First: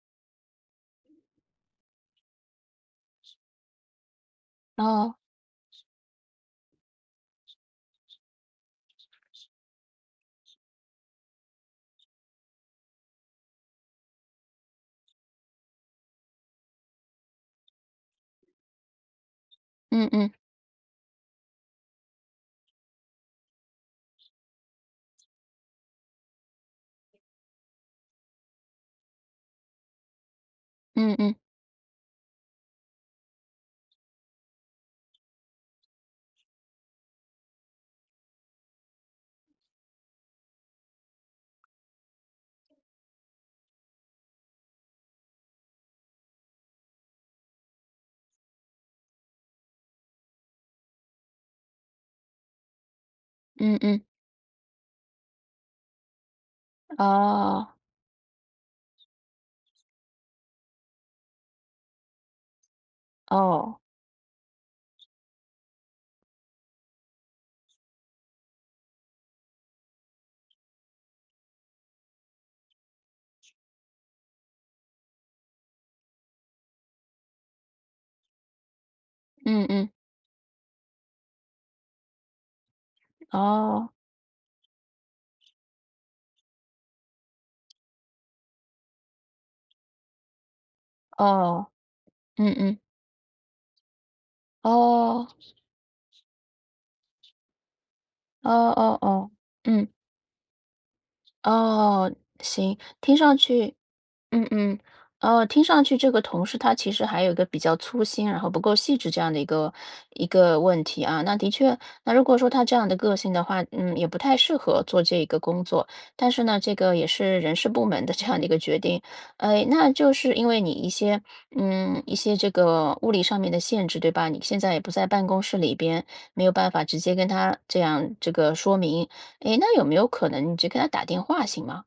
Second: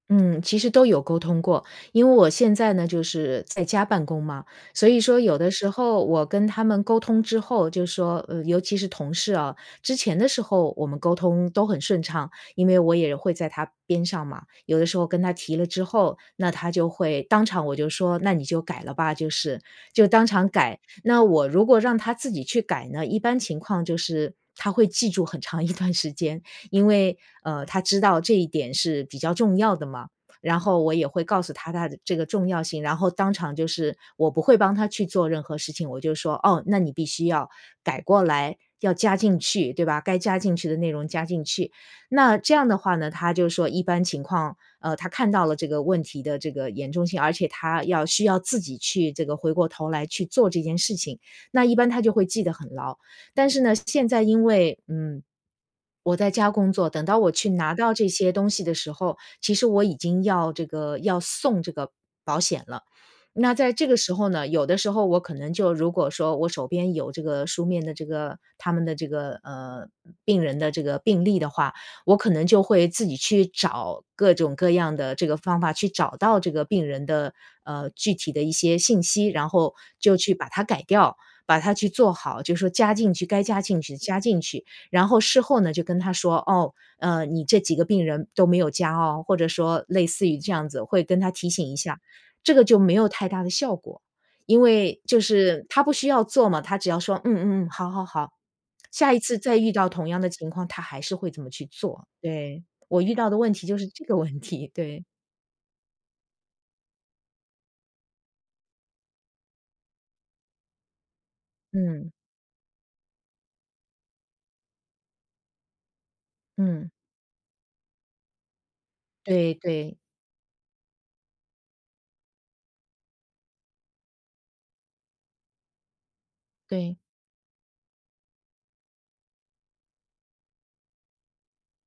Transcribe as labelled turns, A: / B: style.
A: 嗯，其实都有沟通过。因为我现在呢就是在家办公嘛，所以
B: 哦。
A: 说有的时候我跟他们沟通之后，就说，呃，尤其是同事啊，之前的时候我们沟通都很顺畅，因为我也会在他边上嘛，有的时候跟他提了之后，那他就会当场我就说那你就改了吧，就是，就
B: 嗯
A: 当
B: 嗯。
A: 场改。那我如果让他自己去改呢，一般情况就是，他会记住很长一段时间，因为，呃，他知道这一点是比较重要的嘛，然后我也
B: 嗯
A: 会
B: 嗯。
A: 告诉他它的这个重要性，然后当场就是我不会帮他去做任何事情，我就说：“哦，那你必须要改过来，要加进去，对吧。该加进去的内容加进去。”那这样的话呢，他就说一般情况，呃，他看到了这个问题的这个严重性，而且他要需要自己去这个回过头来去做这件事情，那一般他就会记得很牢。但是呢，
B: 嗯嗯。
A: 现在因为，嗯，我在家工作，等到我去
B: 哦。
A: 拿到这些东西的时候，其实我已经要这个要送这个保险了，那在
B: 哦。
A: 这个时候呢，有的时候我可能就如果说我手边有这个书面的这个他们的这个，呃，病人的这个病例的话，我可能就会自己去找各种各样的这个方法去找到这个病人的，呃，具体的一些信息，然
B: 嗯
A: 后
B: 嗯。
A: 就去把它改掉，把它去做好，就说加进去，该加进
B: 哦。
A: 去加进去。然后事后呢就跟他说：“哦，呃，你这几个病人都没有加哦。”或者说类似于这样子，会跟他提
B: 哦，
A: 醒一下。
B: 嗯
A: 这个
B: 嗯。
A: 就没有太大的效果，因为就
B: 哦。
A: 是他不需要做嘛，他只要说嗯嗯嗯，好好好，
B: 哦哦
A: 下一
B: 哦，
A: 次再遇到
B: 嗯。
A: 同样的情况，他还是会怎么去做。
B: 哦，
A: 对，
B: 行。
A: 我遇
B: 听
A: 到
B: 上
A: 的问题
B: 去
A: 就是这个问
B: 嗯
A: 题，
B: 嗯。
A: 对。
B: 呃，听上去这个同事他其实还有一个比较粗心然后不够细致这样的一个一个问题啊。那的确，
A: 嗯。
B: 那如果说他这样的个性的话，嗯，也不太适合做这个工作。但是呢，这
A: 嗯。
B: 个也是人事部门的这样的一个决定。
A: 对
B: 呃，那
A: 对。
B: 就是因为你一些 嗯，一些这个物理上面的限制，对吧？你现在也不在办公室里边，没有办法
A: 对。
B: 直接跟他这样这个说明，诶，那有没有可能你只给他打电话行吗？